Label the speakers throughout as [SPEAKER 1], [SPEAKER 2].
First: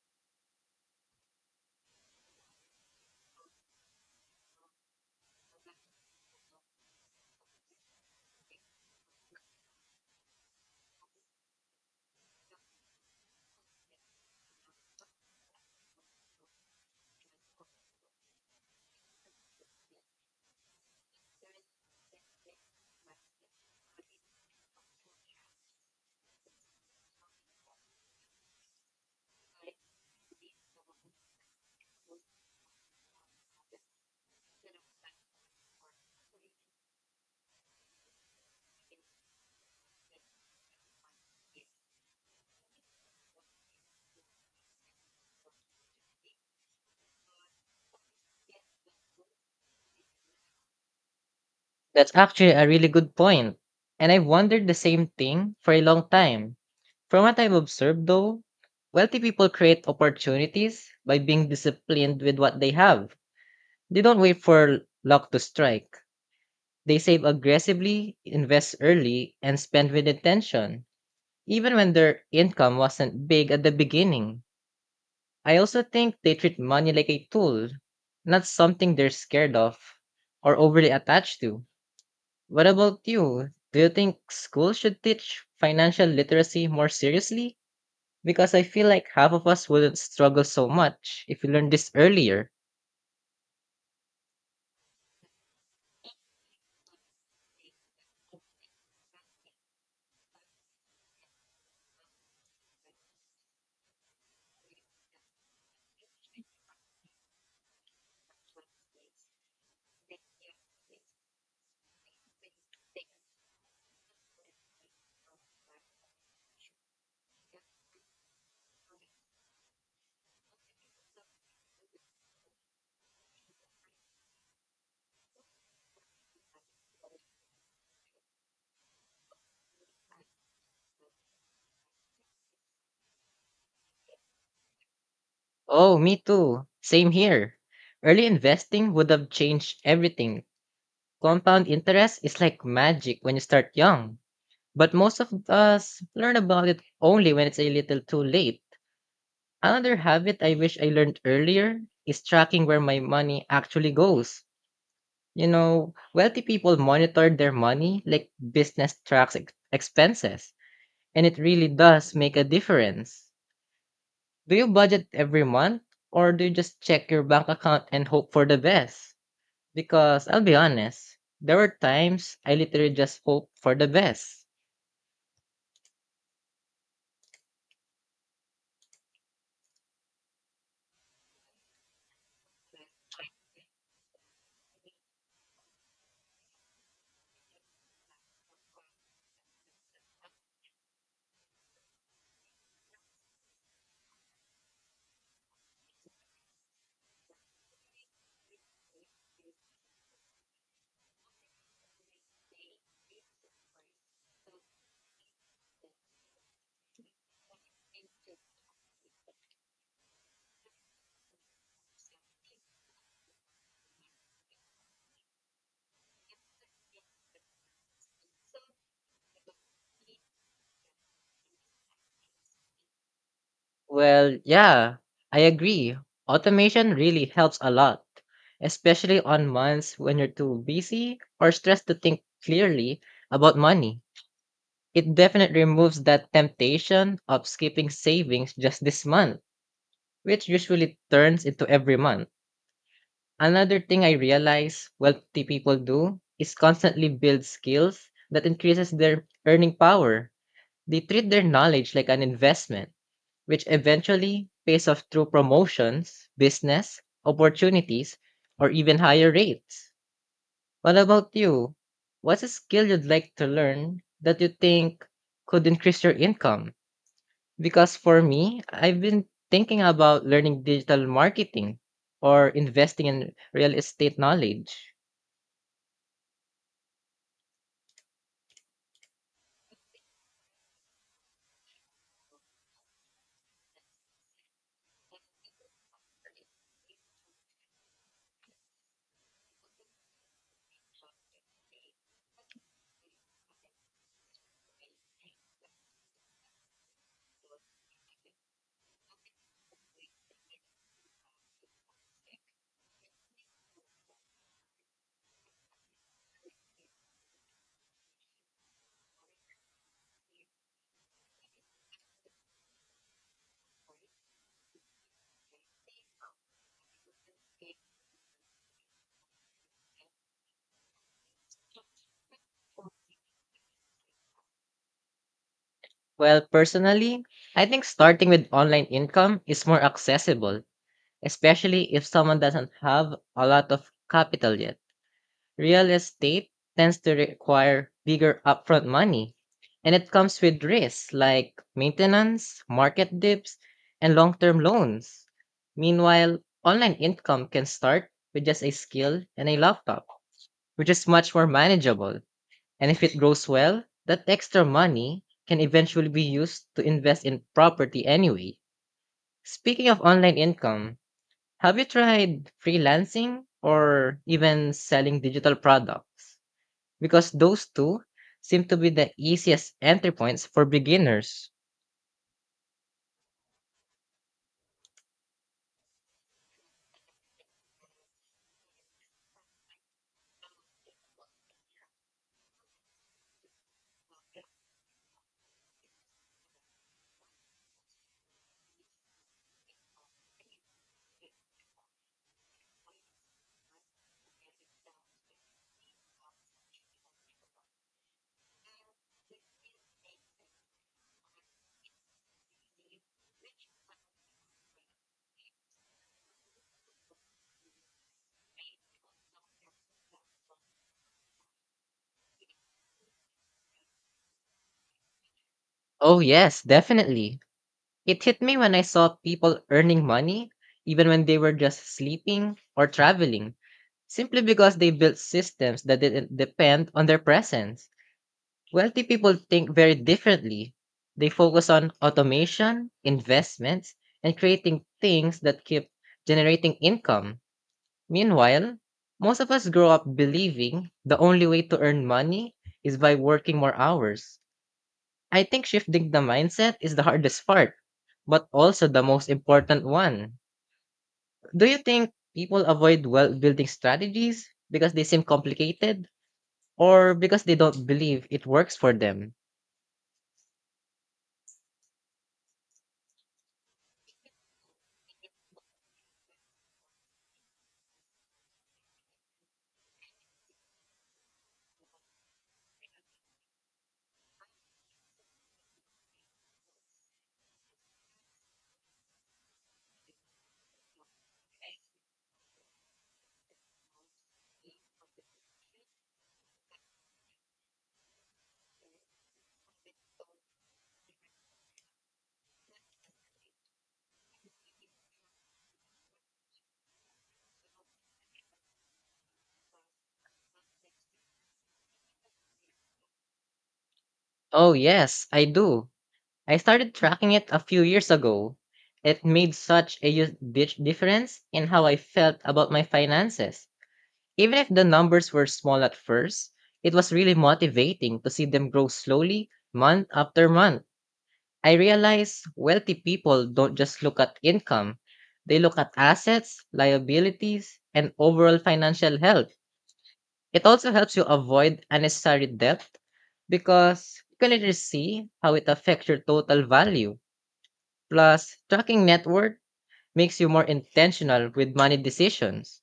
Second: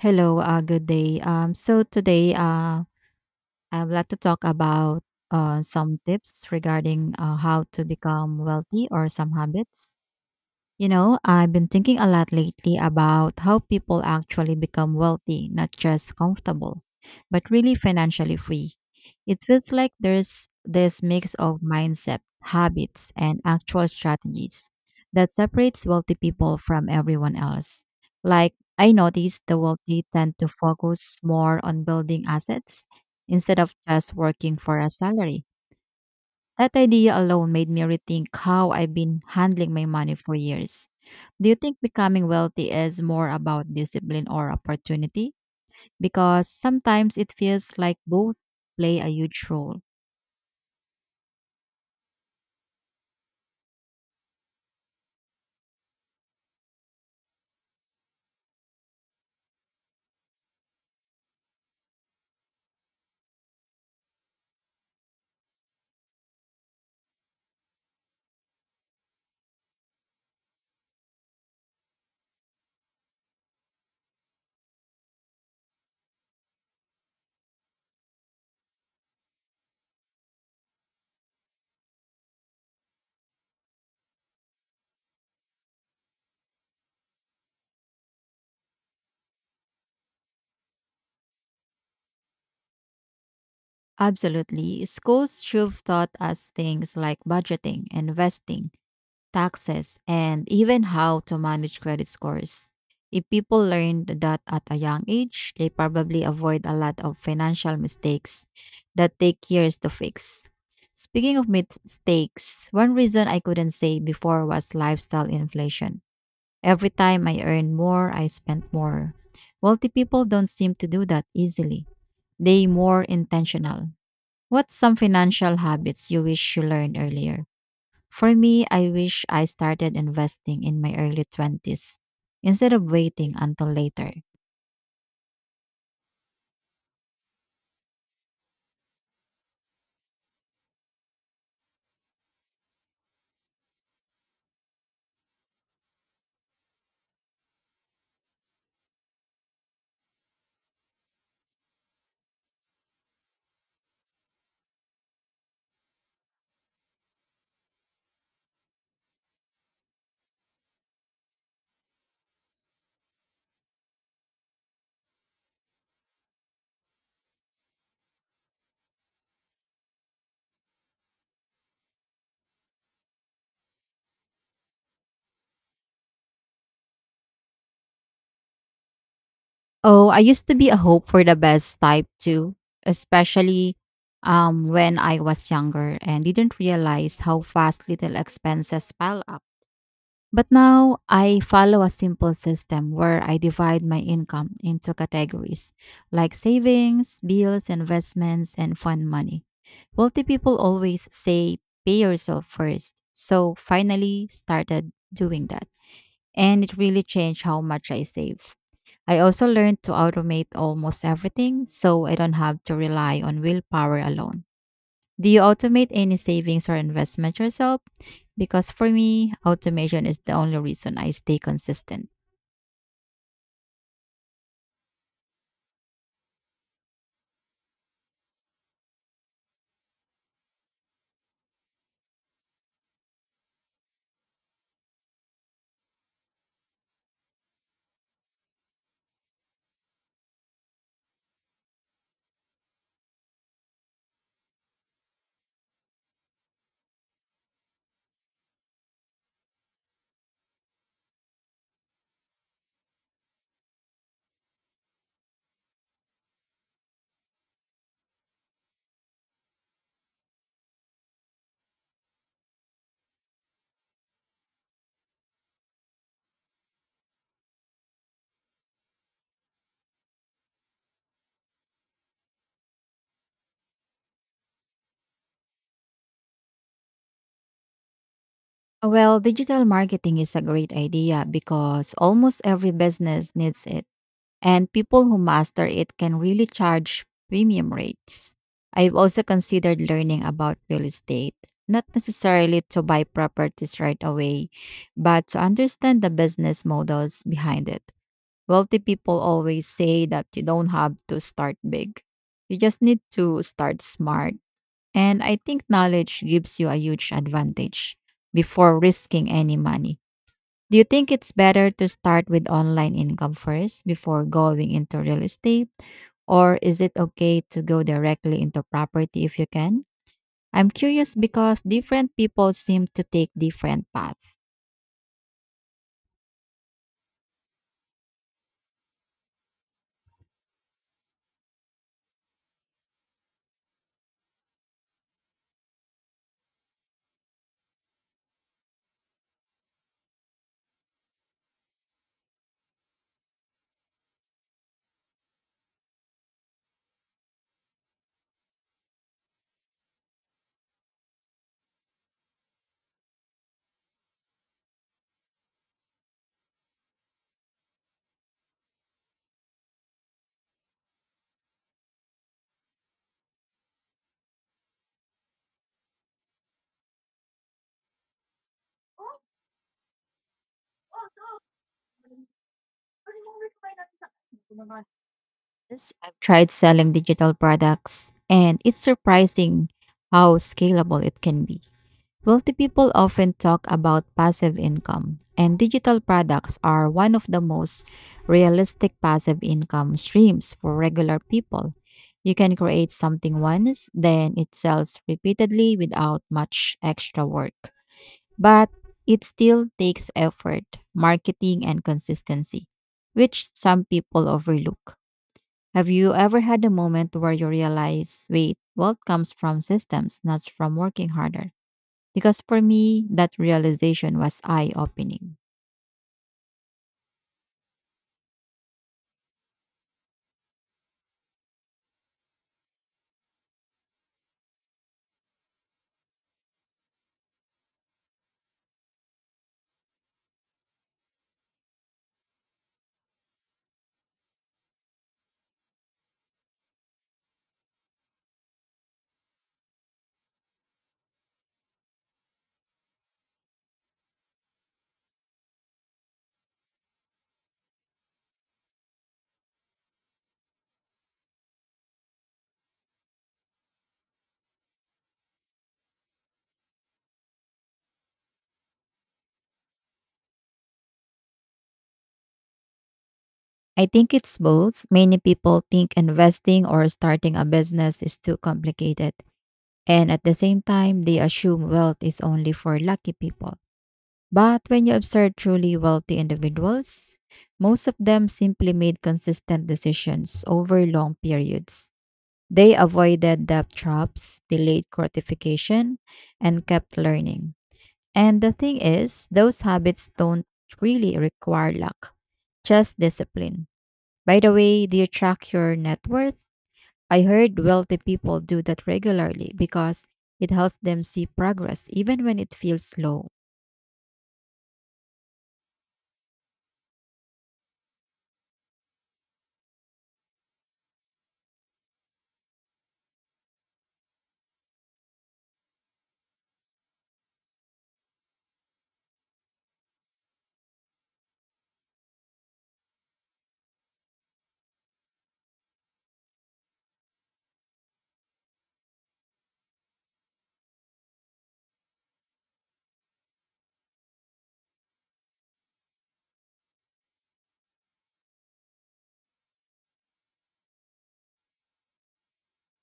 [SPEAKER 1] Hello, good day. So today, I would like to talk about some tips regarding how to become wealthy or some habits. You know, I've been thinking a lot lately about how people actually become wealthy, not just comfortable, but really financially free. It feels like there's this mix of mindset, habits, and actual strategies that separates wealthy people from everyone else. Like, I noticed the wealthy tend to focus more on building assets instead of just working for a salary that idea alone made me rethink how I've been handling my money for years. Do you think becoming wealthy is more about discipline or opportunity? Because sometimes it feels like both play a huge role.
[SPEAKER 2] That's actually a really good point, and I've wondered the same thing for a long time. From what I've observed, though, wealthy people create opportunities by being disciplined with what they have. They don't wait for luck to strike. They save aggressively, invest early, and spend with intention, even when their income wasn't big at the beginning. I also think they treat money like a tool, not something they're scared of or overly attached to. What about you? Do you think school should teach financial literacy more seriously? Because I feel like half of us wouldn't struggle so much if we learned this earlier.
[SPEAKER 1] Absolutely. Schools should have taught us things like budgeting, investing, taxes, and even how to manage credit scores. If people learned that at a young age, they probably avoid a lot of financial mistakes that take years to fix. Speaking of mistakes, one reason I couldn't say before was lifestyle inflation. Every time I earned more, I spent more. Wealthy people don't seem to do that easily. They more intentional. What's some financial habits you wish you learned earlier? For me, I wish I started investing in my early 20s instead of waiting until later.
[SPEAKER 2] Oh, me too. Same here. Early investing would have changed everything. Compound interest is like magic when you start young. But most of us learn about it only when it's a little too late. Another habit I wish I learned earlier is tracking where my money actually goes. You know, wealthy people monitor their money like business tracks expenses, and it really does make a difference. Do you budget every month, or do you just check your bank account and hope for the best? Because I'll be honest, there were times I literally just hope for the best.
[SPEAKER 1] Oh, I used to be a hope for the best type too, especially when I was younger and didn't realize how fast little expenses pile up. But now I follow a simple system where I divide my income into categories like savings, bills, investments, and fun money. Wealthy people always say, pay yourself first. So finally started doing that. And it really changed how much I save. I also learned to automate almost everything so I don't have to rely on willpower alone. Do you automate any savings or investment yourself? Because for me, automation is the only reason I stay consistent.
[SPEAKER 2] Well, yeah, I agree. Automation really helps a lot, especially on months when you're too busy or stressed to think clearly about money. It definitely removes that temptation of skipping savings just this month, which usually turns into every month. Another thing I realize wealthy people do is constantly build skills that increases their earning power. They treat their knowledge like an investment, which eventually pays off through promotions, business, opportunities, or even higher rates. What about you? What's a skill you'd like to learn that you think could increase your income? Because for me, I've been thinking about learning digital marketing or investing in real estate knowledge.
[SPEAKER 1] Well, digital marketing is a great idea because almost every business needs it and people who master it can really charge premium rates. I've also considered learning about real estate, not necessarily to buy properties right away, but to understand the business models behind it. Wealthy people always say that you don't have to start big, you just need to start smart. And I think knowledge gives you a huge advantage before risking any money. Do you think it's better to start with online income first before going into real estate? Or is it okay to go directly into property if you can? I'm curious because different people seem to take different paths.
[SPEAKER 2] Well, personally, I think starting with online income is more accessible, especially if someone doesn't have a lot of capital yet. Real estate tends to require bigger upfront money, and it comes with risks like maintenance, market dips, and long term loans. Meanwhile, online income can start with just a skill and a laptop, which is much more manageable. And if it grows well, that extra money can eventually be used to invest in property anyway. Speaking of online income, have you tried freelancing or even selling digital products? Because those two seem to be the easiest entry points for beginners.
[SPEAKER 1] Yes, I've tried selling digital products, and it's surprising how scalable it can be. Wealthy people often talk about passive income, and digital products are one of the most realistic passive income streams for regular people. You can create something once, then it sells repeatedly without much extra work. But it still takes effort, marketing, and consistency, which some people overlook. Have you ever had a moment where you realize, wait, wealth comes from systems, not from working harder? Because for me, that realization was eye opening.
[SPEAKER 2] Oh, yes, definitely. It hit me when I saw people earning money, even when they were just sleeping or traveling, simply because they built systems that didn't depend on their presence. Wealthy people think very differently. They focus on automation, investments, and creating things that keep generating income. Meanwhile, most of us grow up believing the only way to earn money is by working more hours. I think shifting the mindset is the hardest part, but also the most important one. Do you think people avoid wealth building strategies because they seem complicated or because they don't believe it works for them?
[SPEAKER 1] I think it's both. Many people think investing or starting a business is too complicated. And at the same time, they assume wealth is only for lucky people. But when you observe truly wealthy individuals, most of them simply made consistent decisions over long periods. They avoided debt traps, delayed gratification, and kept learning. And the thing is, those habits don't really require luck, just discipline. By the way, do you track your net worth? I heard wealthy people do that regularly because it helps them see progress even when it feels slow.
[SPEAKER 2] Oh, yes, I do. I started tracking it a few years ago. It made such a huge difference in how I felt about my finances. Even if the numbers were small at first, it was really motivating to see them grow slowly month after month. I realized wealthy people don't just look at income, they look at assets, liabilities, and overall financial health. It also helps you avoid unnecessary debt because you can later see how it affects your total value. Plus, tracking net worth makes you more intentional with money decisions.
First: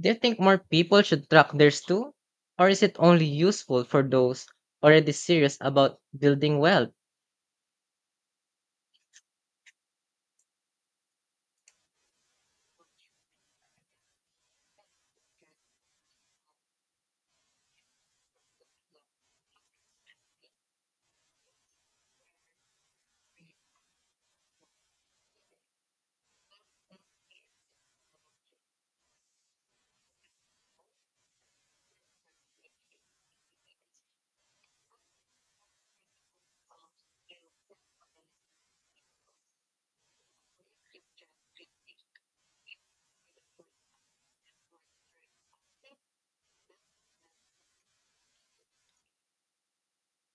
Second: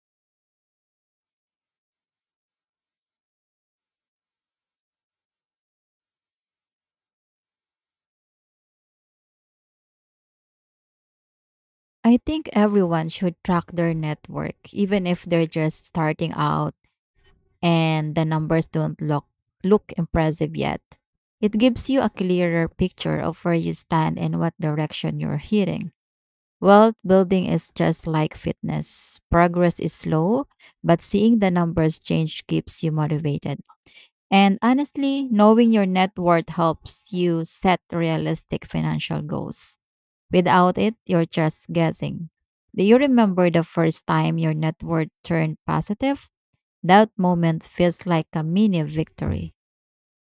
[SPEAKER 2] Do you think more people should track theirs too? Or is it only useful for those already serious about building wealth?
[SPEAKER 1] I think everyone should track their net worth, even if they're just starting out and the numbers don't look, look impressive yet. It gives you a clearer picture of where you stand and what direction you're heading. Wealth building is just like fitness. Progress is slow, but seeing the numbers change keeps you motivated. And honestly, knowing your net worth helps you set realistic financial goals. Without it, you're just guessing. Do you remember the first time your net worth turned positive? That moment feels like a mini victory.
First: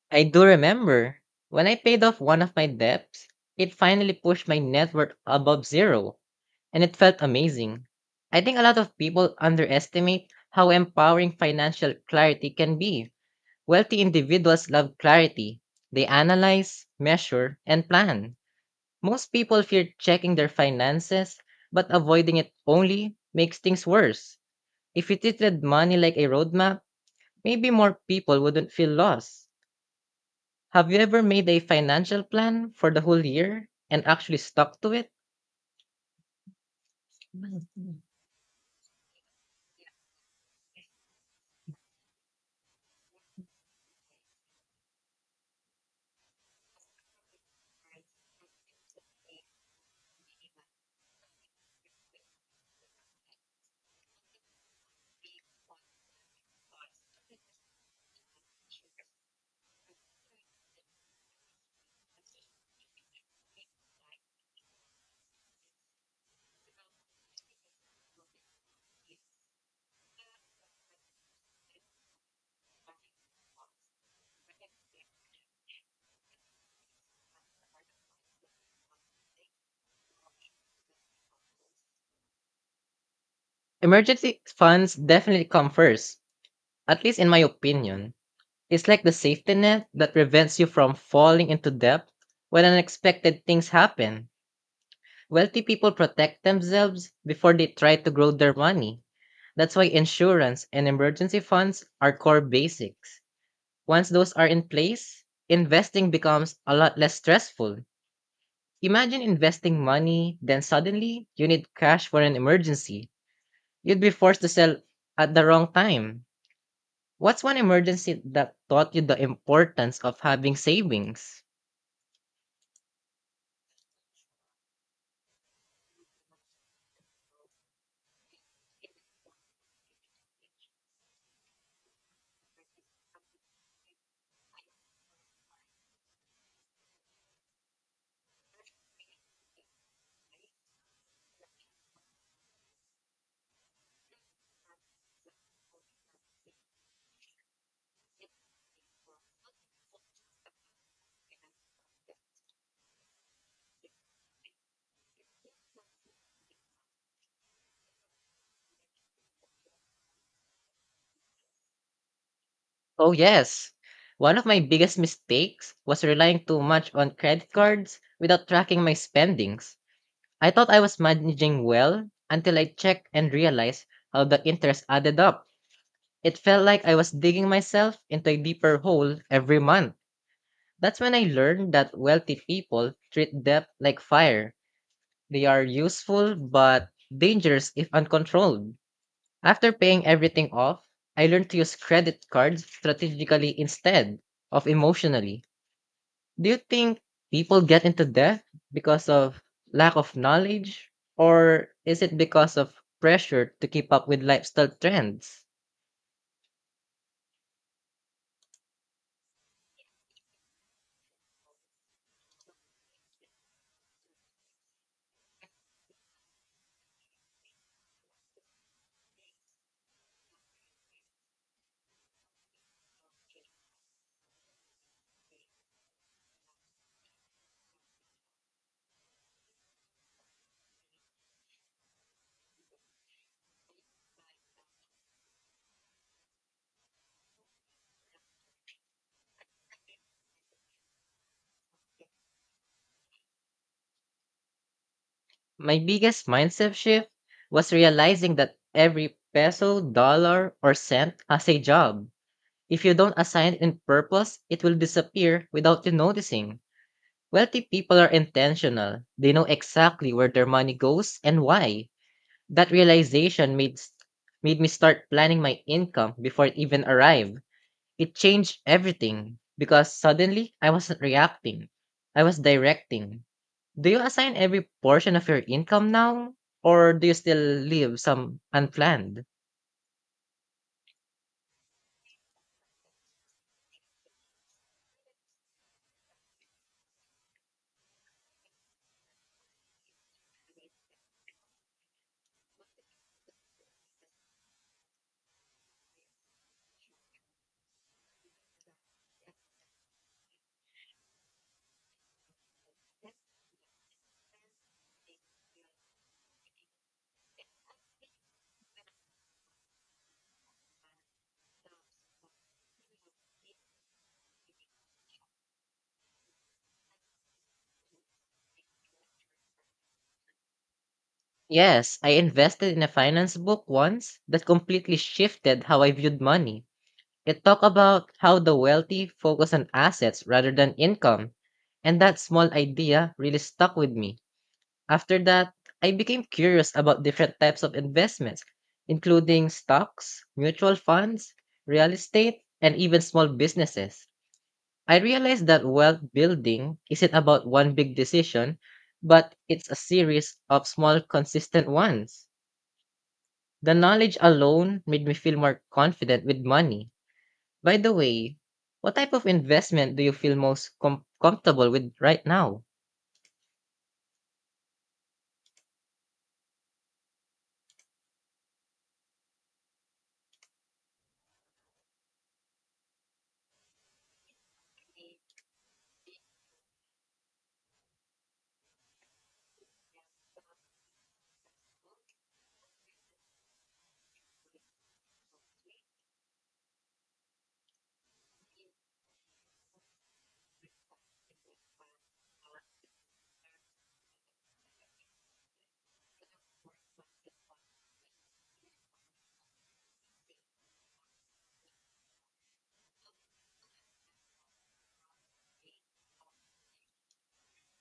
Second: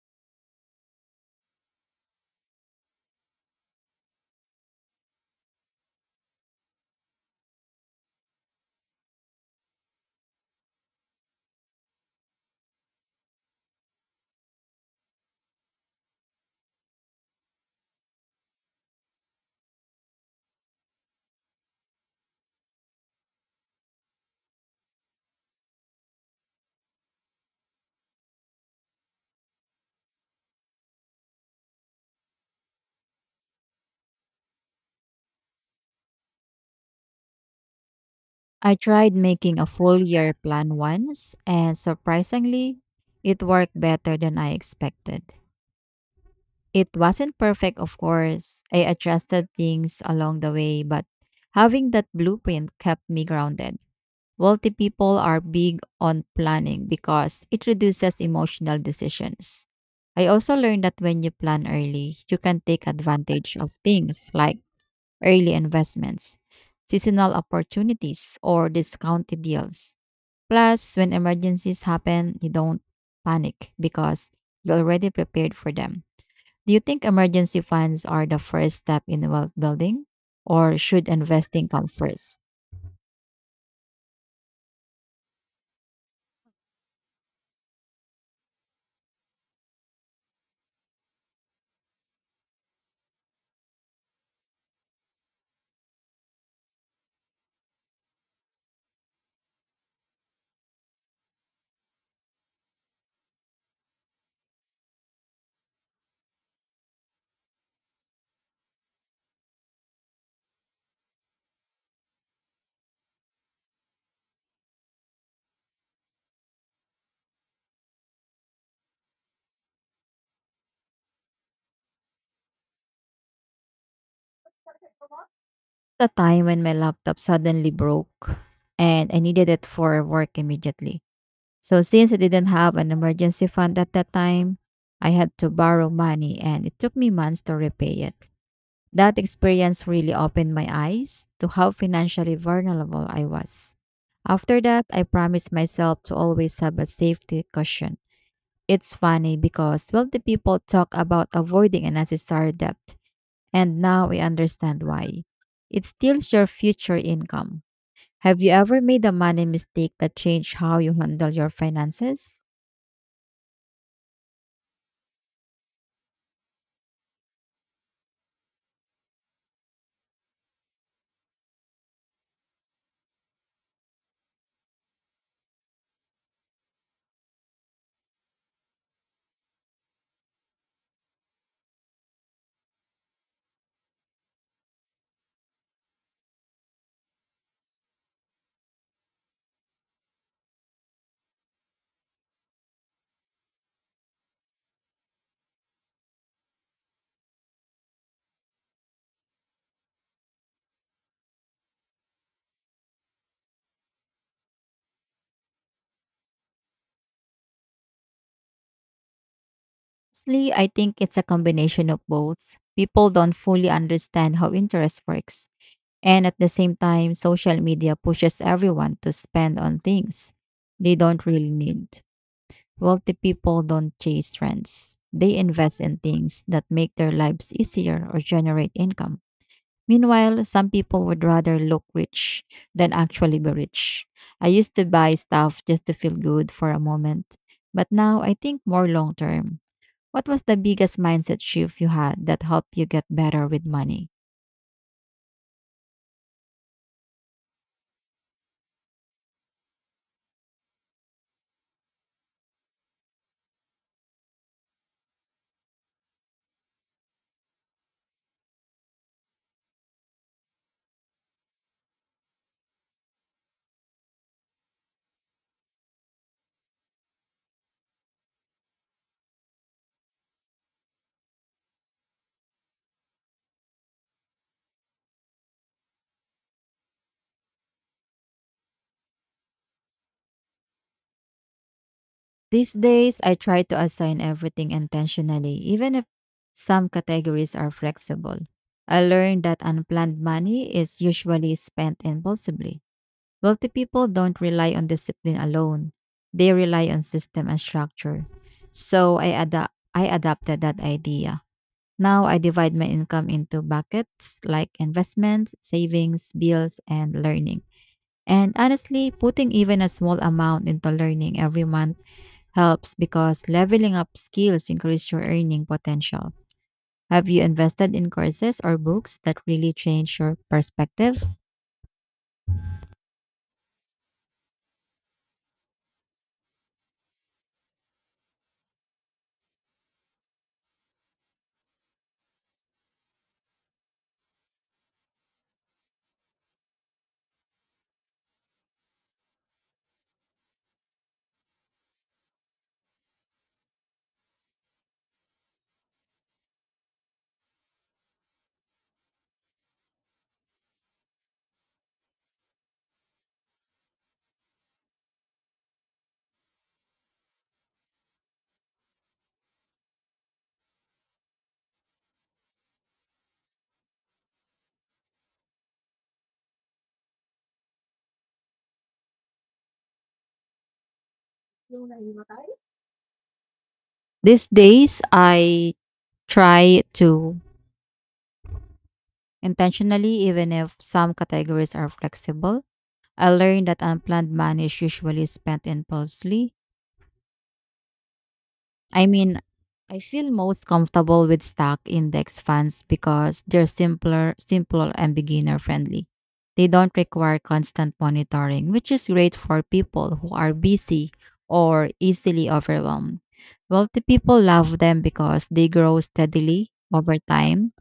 [SPEAKER 2] I do remember when I paid off one of my debts, it finally pushed my net worth above zero, and it felt amazing. I think a lot of people underestimate how empowering financial clarity can be. Wealthy individuals love clarity, they analyze, measure, and plan. Most people fear checking their finances, but avoiding it only makes things worse. If you treated money like a roadmap, maybe more people wouldn't feel lost. Have you ever made a financial plan for the whole year and actually stuck to it?
[SPEAKER 1] I tried making a full year plan once, and surprisingly, it worked better than I expected. It wasn't perfect, of course. I adjusted things along the way, but having that blueprint kept me grounded. Wealthy people are big on planning because it reduces emotional decisions. I also learned that when you plan early, you can take advantage of things like early investments, seasonal opportunities, or discounted deals. Plus, when emergencies happen, you don't panic because you're already prepared for them. Do you think emergency funds are the first step in wealth building, or should investing come first?
[SPEAKER 2] Emergency funds definitely come first, at least in my opinion. It's like the safety net that prevents you from falling into debt when unexpected things happen. Wealthy people protect themselves before they try to grow their money. That's why insurance and emergency funds are core basics. Once those are in place, investing becomes a lot less stressful. Imagine investing money, then suddenly you need cash for an emergency. You'd be forced to sell at the wrong time. What's one emergency that taught you the importance of having savings?
[SPEAKER 1] The time when my laptop suddenly broke and I needed it for work immediately. So since I didn't have an emergency fund at that time, I had to borrow money and it took me months to repay it. That experience really opened my eyes to how financially vulnerable I was. After that, I promised myself to always have a safety cushion. It's funny because wealthy people talk about avoiding unnecessary debt, and now we understand why. It steals your future income. Have you ever made a money mistake that changed how you handle your finances?
[SPEAKER 2] Oh, yes. One of my biggest mistakes was relying too much on credit cards without tracking my spendings. I thought I was managing well until I checked and realized how the interest added up. It felt like I was digging myself into a deeper hole every month. That's when I learned that wealthy people treat debt like fire. They are useful but dangerous if uncontrolled. After paying everything off, I learned to use credit cards strategically instead of emotionally. Do you think people get into debt because of lack of knowledge? Or is it because of pressure to keep up with lifestyle trends?
[SPEAKER 1] Honestly, I think it's a combination of both. People don't fully understand how interest works. And at the same time, social media pushes everyone to spend on things they don't really need. Wealthy people don't chase trends, they invest in things that make their lives easier or generate income. Meanwhile, some people would rather look rich than actually be rich. I used to buy stuff just to feel good for a moment, but now I think more long term. What was the biggest mindset shift you had that helped you get better with money?
[SPEAKER 2] My biggest mindset shift was realizing that every peso, dollar, or cent has a job. If you don't assign it in purpose, it will disappear without you noticing. Wealthy people are intentional. They know exactly where their money goes and why. That realization made s- made me start planning my income before it even arrived. It changed everything because suddenly I wasn't reacting. I was directing. Do you assign every portion of your income now or do you still leave some unplanned?
[SPEAKER 1] These days, I try to assign everything intentionally, even if some categories are flexible. I learned that unplanned money is usually spent impulsively. Wealthy people don't rely on discipline alone, they rely on system and structure. So I adapted that idea. Now I divide my income into buckets like investments, savings, bills, and learning. And honestly, putting even a small amount into learning every month helps because leveling up skills increase your earning potential. Have you invested in courses or books that really change your perspective?
[SPEAKER 2] Yes, I invested in a finance book once that completely shifted how I viewed money. It talked about how the wealthy focus on assets rather than income, and that small idea really stuck with me. After that, I became curious about different types of investments, including stocks, mutual funds, real estate, and even small businesses. I realized that wealth building isn't about one big decision, but it's a series of small, consistent ones. The knowledge alone made me feel more confident with money. By the way, what type of investment do you feel most comfortable with right now?
[SPEAKER 1] These days, I try to intentionally, even if some categories are flexible. I learned that unplanned money is usually spent impulsively I mean, I feel most comfortable with stock index funds because they're simple and beginner friendly. They don't require constant monitoring, which is great for people who are busy or easily overwhelmed. Wealthy people love them because they grow steadily over time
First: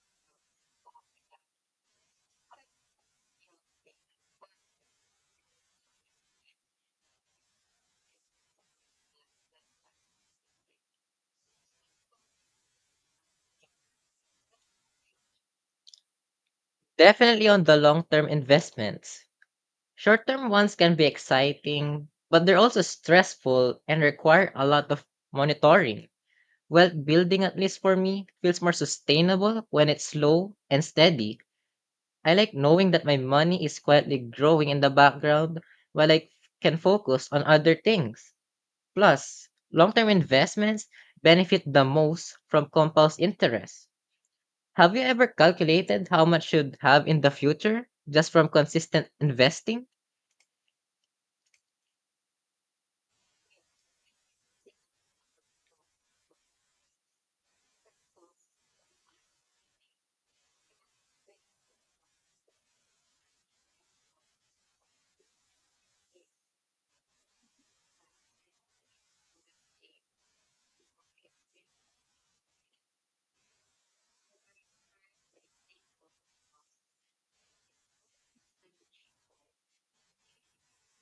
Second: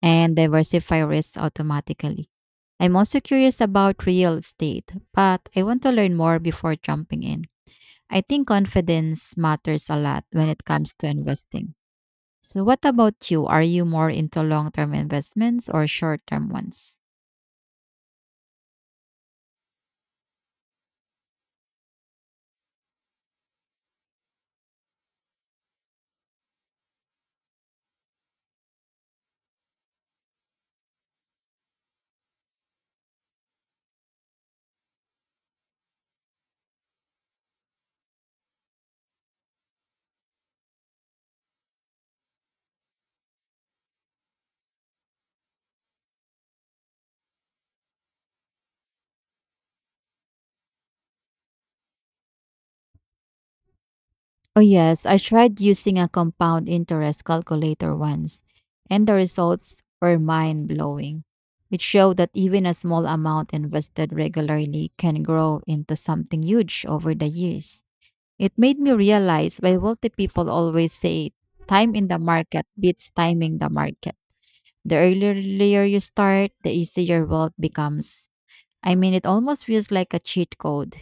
[SPEAKER 1] and diversify risks automatically. I'm also curious about real estate, but I want to learn more before jumping in. I think confidence matters a lot when it comes to investing. So, what about you? Are you more into long term investments or short term ones?
[SPEAKER 2] Definitely on the long term investments. Short term ones can be exciting, but they're also stressful and require a lot of monitoring. Wealth building, at least for me, feels more sustainable when it's slow and steady. I like knowing that my money is quietly growing in the background while I can focus on other things. Plus, long term investments benefit the most from compound interest. Have you ever calculated how much you'd have in the future just from consistent investing?
[SPEAKER 1] Oh, yes, I tried using a compound interest calculator once, and the results were mind blowing. It showed that even a small amount invested regularly can grow into something huge over the years. It made me realize why wealthy people always say time in the market beats timing the market. The earlier you start, the easier wealth becomes. I mean, it almost feels like a cheat code.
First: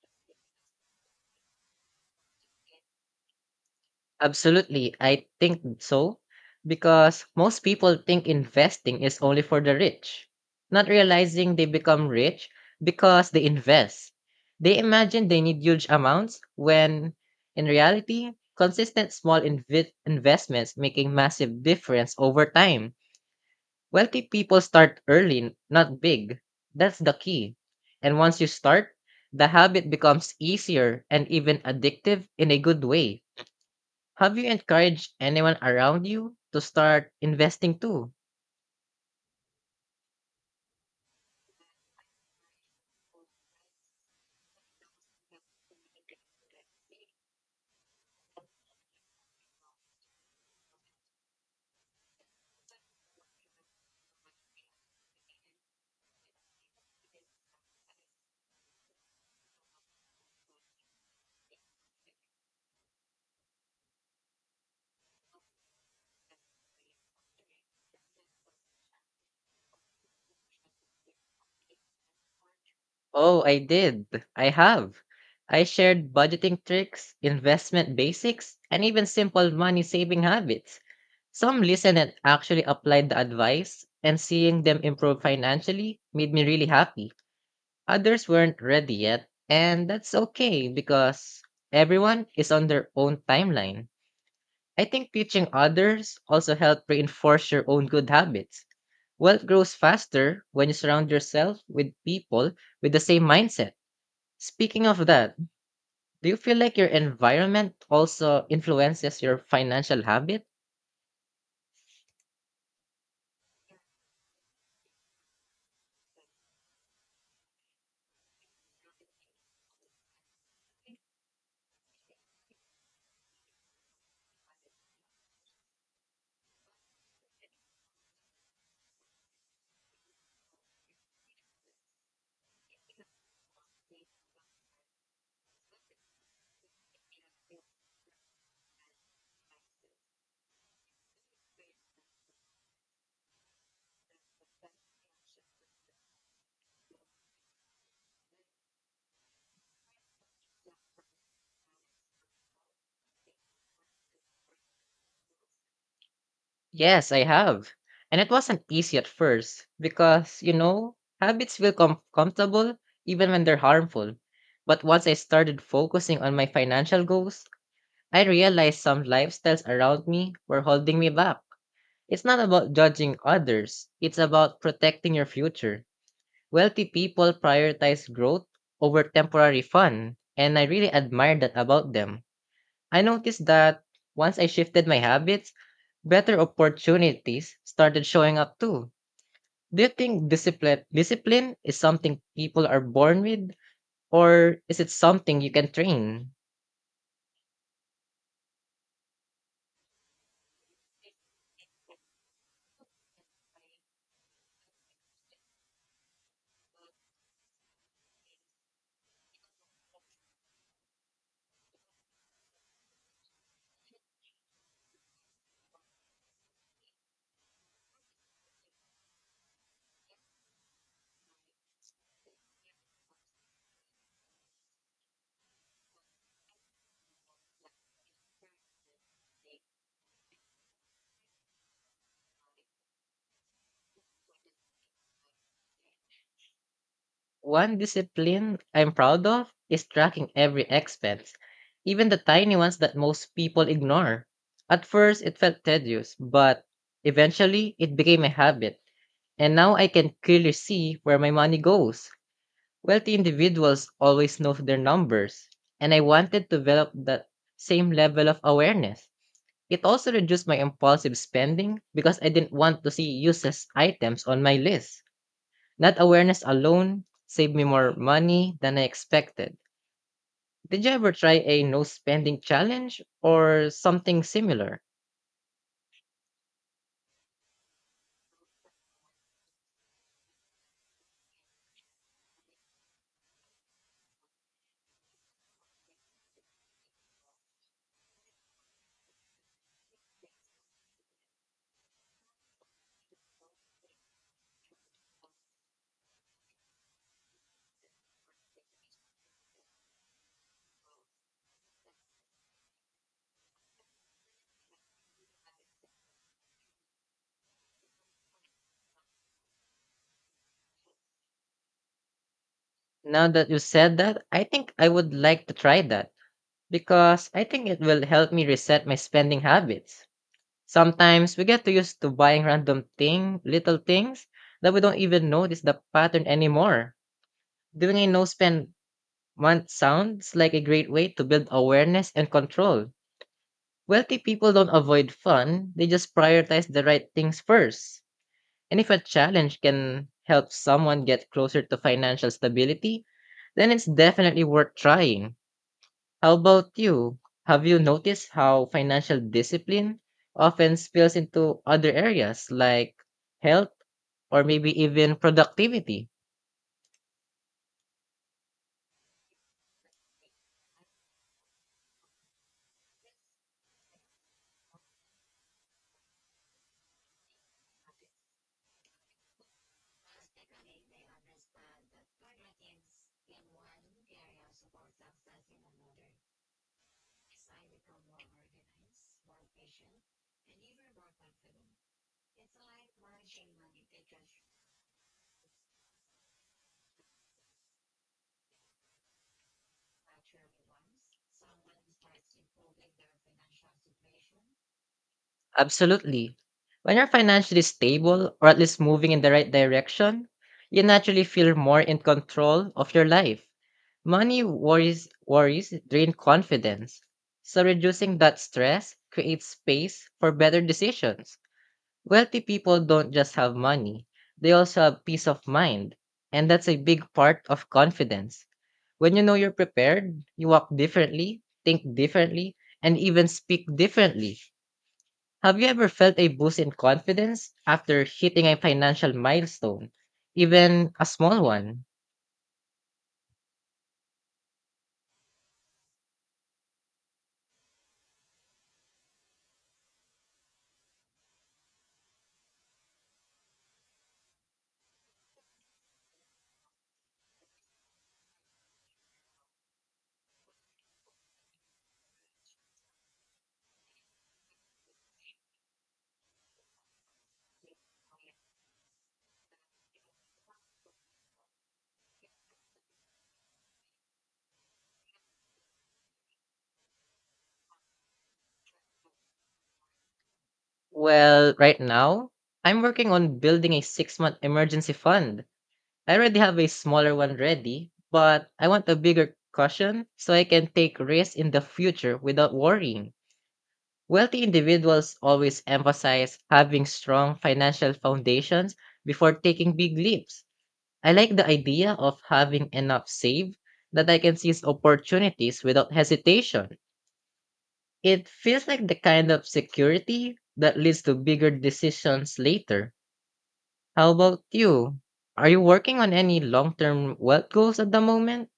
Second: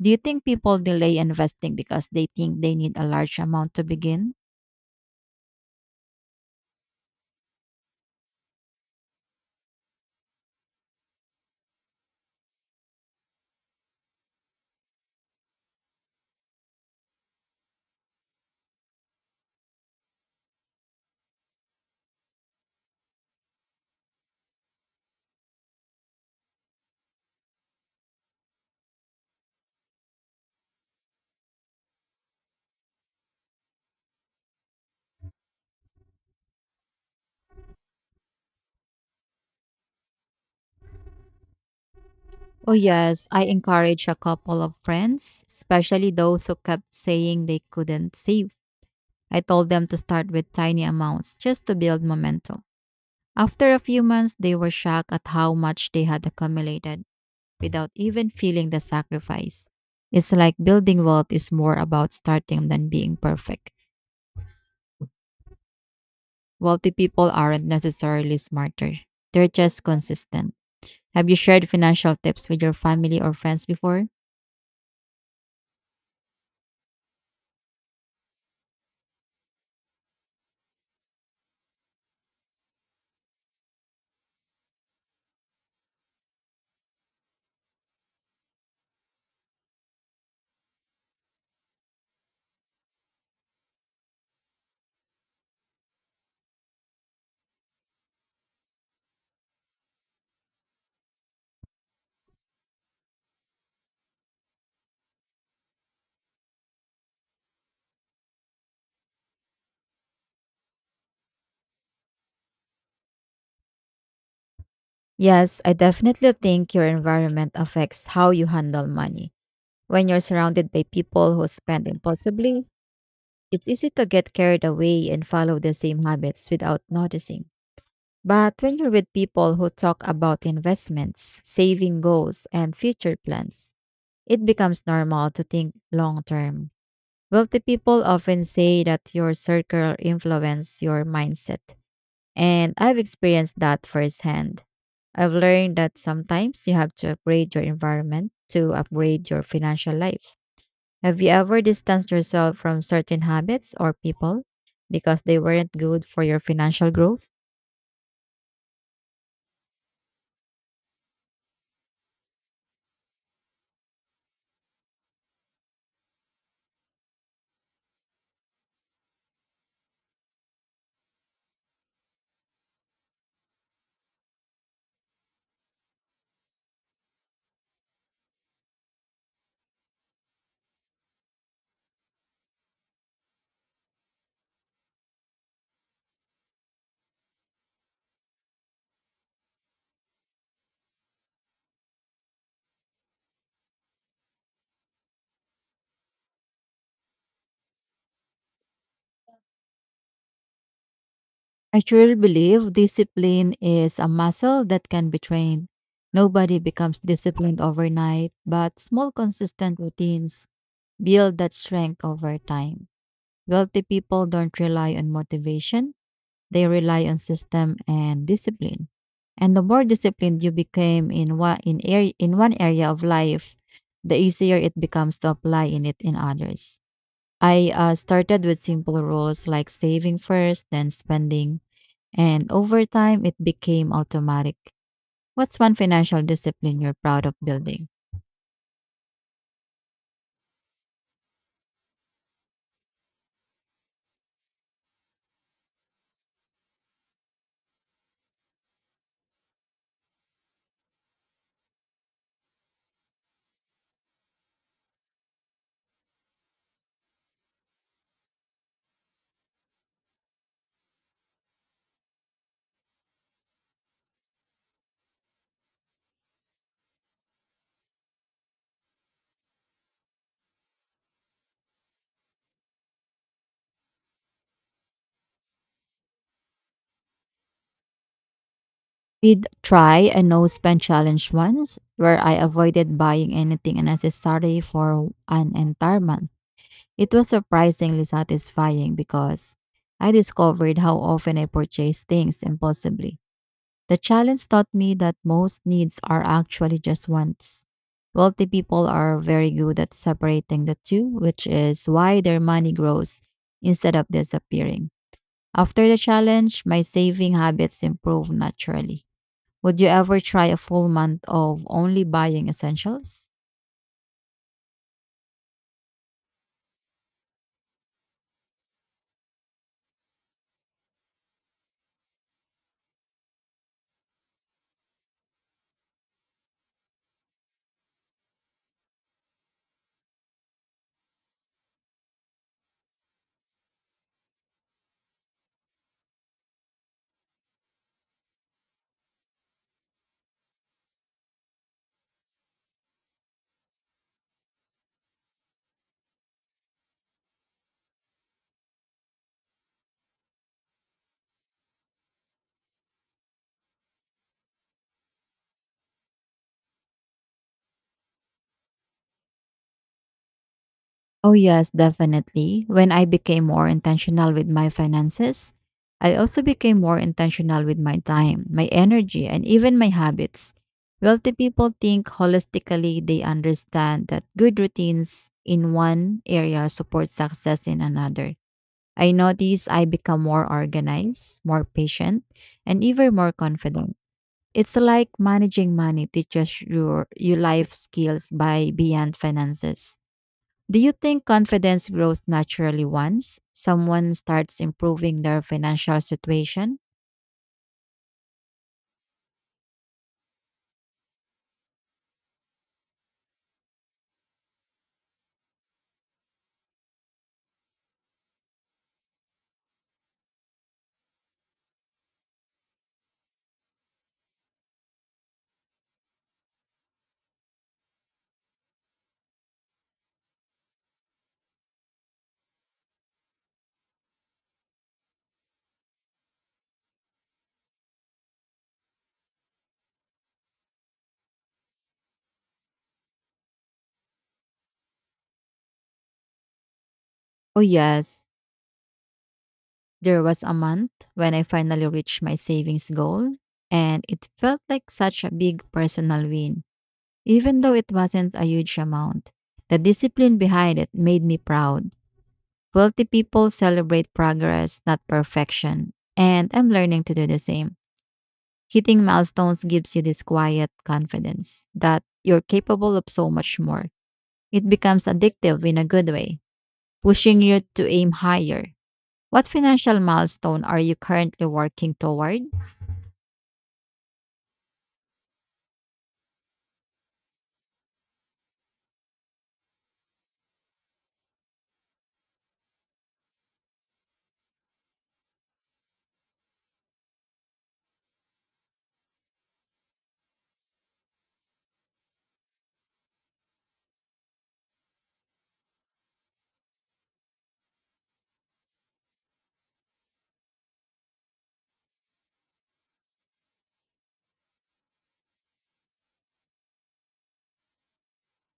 [SPEAKER 1] Do you think people delay investing because they think they need a large amount to begin?
[SPEAKER 2] Absolutely, I think so. Because most people think investing is only for the rich, not realizing they become rich because they invest. They imagine they need huge amounts when, in reality, consistent small investments make a massive difference over time. Wealthy people start early, not big. That's the key. And once you start, the habit becomes easier and even addictive in a good way. Have you encouraged anyone around you to start investing too?
[SPEAKER 1] Oh, yes, I encourage a couple of friends, especially those who kept saying they couldn't save. I told them to start with tiny amounts just to build momentum. After a few months, they were shocked at how much they had accumulated. Without even feeling the sacrifice. It's like building wealth is more about starting than being perfect. Wealthy people aren't necessarily smarter, they're just consistent. Have you shared financial tips with your family or
[SPEAKER 2] Oh, I
[SPEAKER 1] friends
[SPEAKER 2] did.
[SPEAKER 1] before?
[SPEAKER 2] I have. I shared budgeting tricks, investment basics, and even simple money saving habits. Some listened and actually applied the advice, and seeing them improve financially made me really happy. Others weren't ready yet, and that's okay because everyone is on their own timeline. I think teaching others also helped reinforce your own good habits. Wealth grows faster when you surround yourself with people with the same mindset. Speaking of that, do you feel like your environment also influences your financial habit?
[SPEAKER 1] Yes, I definitely think your environment affects how you handle money. When you're surrounded by people who spend impulsively, it's easy to get carried away and follow the same habits without noticing. But when you're with people who talk about investments, saving goals, and future plans, it becomes normal to think long term. Wealthy people often say that your circle influence your mindset, and I've experienced that firsthand. I've learned that sometimes you have to upgrade your environment to upgrade your financial life. Have you ever distanced yourself from certain habits or people because they weren't good for your financial
[SPEAKER 2] Yes, I
[SPEAKER 1] growth?
[SPEAKER 2] have. And it wasn't easy at first because, you know, habits feel comfortable even when they're harmful. But once I started focusing on my financial goals, I realized some lifestyles around me were holding me back. It's not about judging others, it's about protecting your future. Wealthy people prioritize growth over temporary fun, and I really admire that about them. I noticed that once I shifted my habits, better opportunities started showing up too. Do you think discipline is something people are born with or is it something you can train?
[SPEAKER 1] I truly believe discipline is a muscle that can be trained. Nobody becomes disciplined overnight, but small, consistent routines build that strength over time. Wealthy people don't rely on motivation, they rely on system and discipline. And the more disciplined you became in area, in one area of life, the easier it becomes to apply in it in others. I started with simple rules like saving first, then spending, and over time, it became automatic. What's one financial discipline you're proud of
[SPEAKER 2] One
[SPEAKER 1] building?
[SPEAKER 2] discipline I'm proud of is tracking every expense, even the tiny ones that most people ignore. At first, it felt tedious, but eventually it became a habit, and now I can clearly see where my money goes. Wealthy individuals always know their numbers, and I wanted to develop that same level of awareness. It also reduced my impulsive spending because I didn't want to see useless items on my list. That awareness alone saved me more money than I expected. Did you ever try a no spending challenge or something similar?
[SPEAKER 1] Did try a no spend challenge once where I avoided buying anything unnecessary for an entire month. It was surprisingly satisfying because I discovered how often I purchase things impulsively. The challenge taught me that most needs are actually just wants. Wealthy people are very good at separating the two, which is why their money grows instead of disappearing. After the challenge, my saving habits improved naturally. Would you ever try a full month of only buying
[SPEAKER 2] Now
[SPEAKER 1] essentials?
[SPEAKER 2] that you said that, I think I would like to try that because I think it will help me reset my spending habits. Sometimes we get too used to buying little things that we don't even notice the pattern anymore. Doing a no spend month sounds like a great way to build awareness and control. Wealthy people don't avoid fun, they just prioritize the right things first. And if a challenge can help someone get closer to financial stability, then it's definitely worth trying. How about you? Have you noticed how financial discipline often spills into other areas like health or maybe even productivity?
[SPEAKER 1] Oh, yes, definitely. When I became more intentional with my finances, I also became more intentional with my time, my energy, and even my habits. Wealthy people think holistically, they understand that good routines in one area support success in another. I notice I become more organized, more patient, and even more confident. It's like managing money teaches your life skills by beyond finances. Do you think confidence grows naturally once someone starts improving their financial
[SPEAKER 2] Absolutely.
[SPEAKER 1] situation?
[SPEAKER 2] When you're financially stable, or at least moving in the right direction, you naturally feel more in control of your life. Money worries drain confidence. So reducing that stress creates space for better decisions. Wealthy people don't just have money, they also have peace of mind. And that's a big part of confidence. When you know you're prepared, you walk differently, think differently, and even speak differently. Have you ever felt a boost in confidence after hitting a financial milestone, even a small one?
[SPEAKER 1] Oh, yes. There was a month when I finally reached my savings goal, and it felt like such a big personal win, even though it wasn't a huge amount. The discipline behind it made me proud. Wealthy people celebrate progress, not perfection, and I'm learning to do the same. Hitting milestones gives you this quiet confidence that you're capable of so much more. It becomes addictive in a good way, pushing you to aim higher. What financial milestone are you currently
[SPEAKER 2] Well, right
[SPEAKER 1] working
[SPEAKER 2] now,
[SPEAKER 1] toward?
[SPEAKER 2] I'm working on building a 6 month emergency fund. I already have a smaller one ready, but I want a bigger cushion so I can take risks in the future without worrying. Wealthy individuals always emphasize having strong financial foundations before taking big leaps. I like the idea of having enough saved that I can seize opportunities without hesitation. It feels like the kind of security that leads to bigger decisions later. How about you? Are you working on any long term wealth goals at the moment?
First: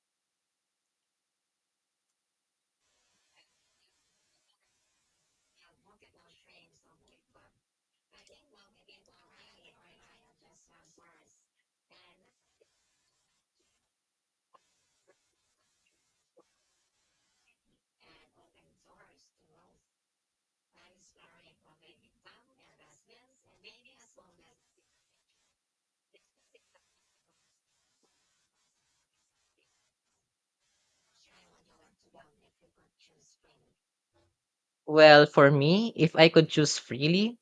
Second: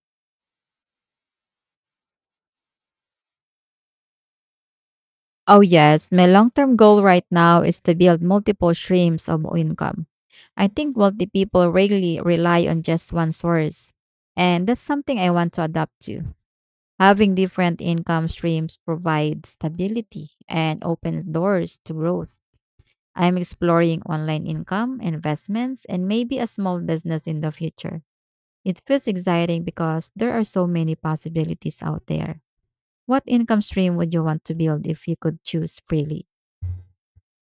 [SPEAKER 1] Oh, yes. My long term goal right now is to build multiple streams of income. I think wealthy people rarely rely on just one source, and that's something I want to adapt to. Having different income streams provides stability and opens doors to growth. I'm exploring online income, investments, and maybe a small business in the future. It feels exciting because there are so many possibilities out there. What income stream would you want to build if you
[SPEAKER 2] Well,
[SPEAKER 1] could
[SPEAKER 2] for
[SPEAKER 1] choose
[SPEAKER 2] me, if
[SPEAKER 1] freely?
[SPEAKER 2] I could choose freely,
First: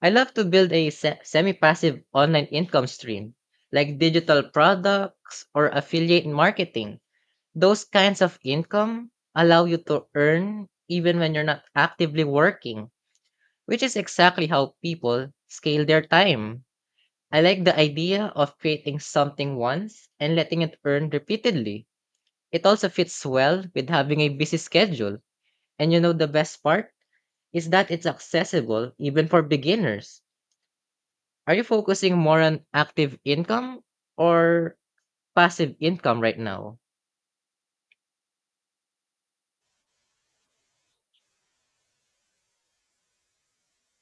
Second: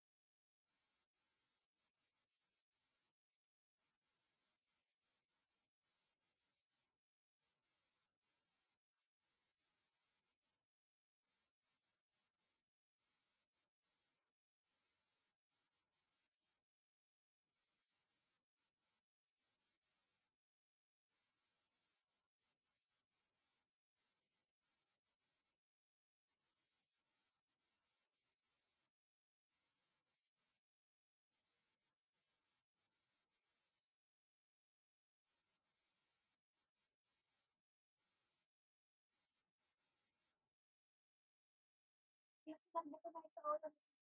[SPEAKER 2] I love to build semi passive online income stream, like digital products or affiliate marketing. Those kinds of income allow you to earn even when you're not actively working, which is exactly how people scale their time. I like the idea of creating something once and letting it earn repeatedly. It also fits well with having a busy schedule. And you know, the best part is that it's accessible even for beginners. Are you focusing more on active income or passive income right now?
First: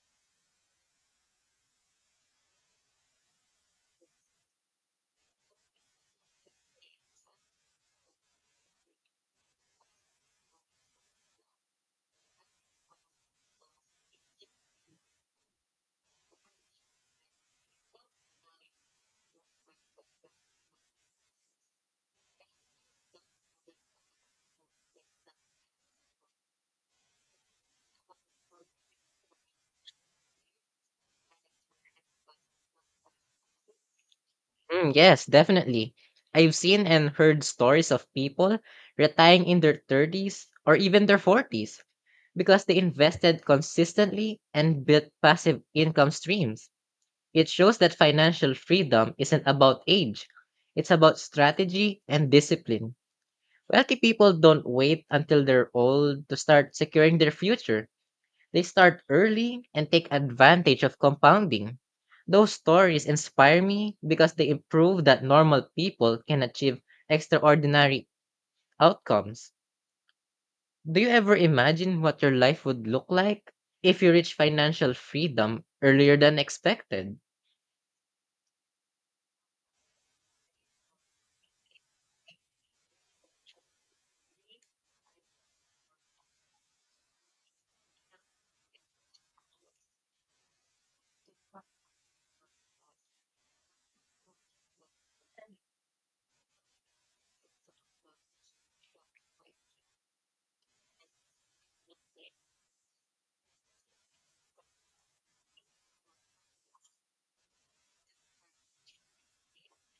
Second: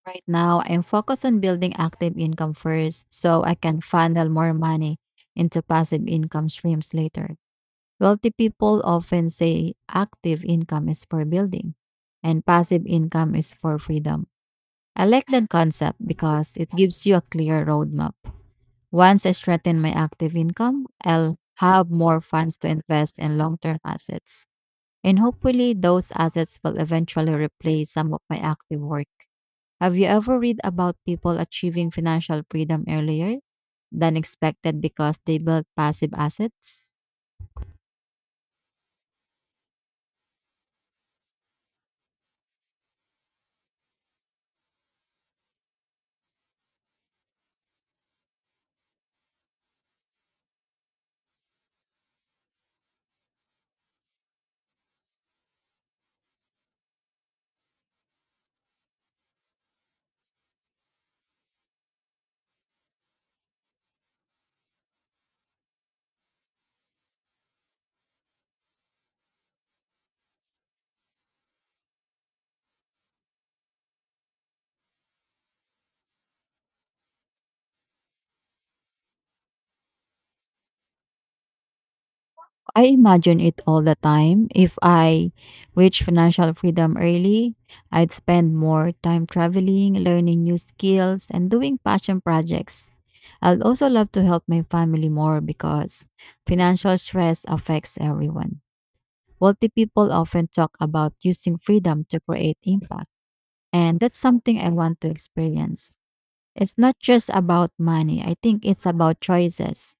[SPEAKER 1] Right now, I'm focused on building active income first so I can funnel more money into passive income streams later. Wealthy people often say active income is for building and passive income is for freedom. I like that concept because it gives you a clear roadmap. Once I strengthen my active income, I'll have more funds to invest in long term assets. And hopefully, those assets will eventually replace some of my active work. Have you ever read about people achieving financial freedom earlier than expected
[SPEAKER 2] Mm,
[SPEAKER 1] because
[SPEAKER 2] yes,
[SPEAKER 1] they built
[SPEAKER 2] definitely.
[SPEAKER 1] passive
[SPEAKER 2] I've seen
[SPEAKER 1] assets?
[SPEAKER 2] and heard stories of people retiring in their 30s or even their 40s because they invested consistently and built passive income streams. It shows that financial freedom isn't about age, it's about strategy and discipline. Wealthy people don't wait until they're old to start securing their future. They start early and take advantage of compounding. Those stories inspire me because they prove that normal people can achieve extraordinary outcomes. Do you ever imagine what your life would look like if you reach financial freedom earlier than expected?
[SPEAKER 1] I imagine it all the time. If I reach financial freedom early, I'd spend more time traveling, learning new skills, and doing passion projects. I'd also love to help my family more because financial stress affects everyone. Wealthy people often talk about using freedom to create impact, and that's something I want to experience. It's not just about money, I think it's about choices.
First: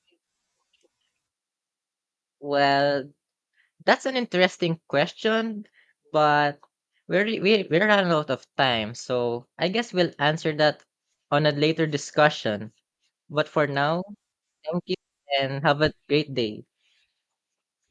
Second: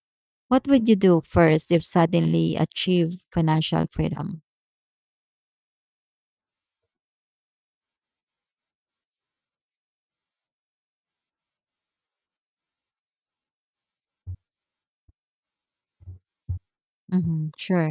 [SPEAKER 1] What would you do first if suddenly
[SPEAKER 2] Well,
[SPEAKER 1] achieve financial
[SPEAKER 2] that's an
[SPEAKER 1] freedom?
[SPEAKER 2] interesting question, but we're running out of time, so I guess we'll answer that on a later discussion. But for now, thank you and have a great day.
[SPEAKER 1] Mhm, sure.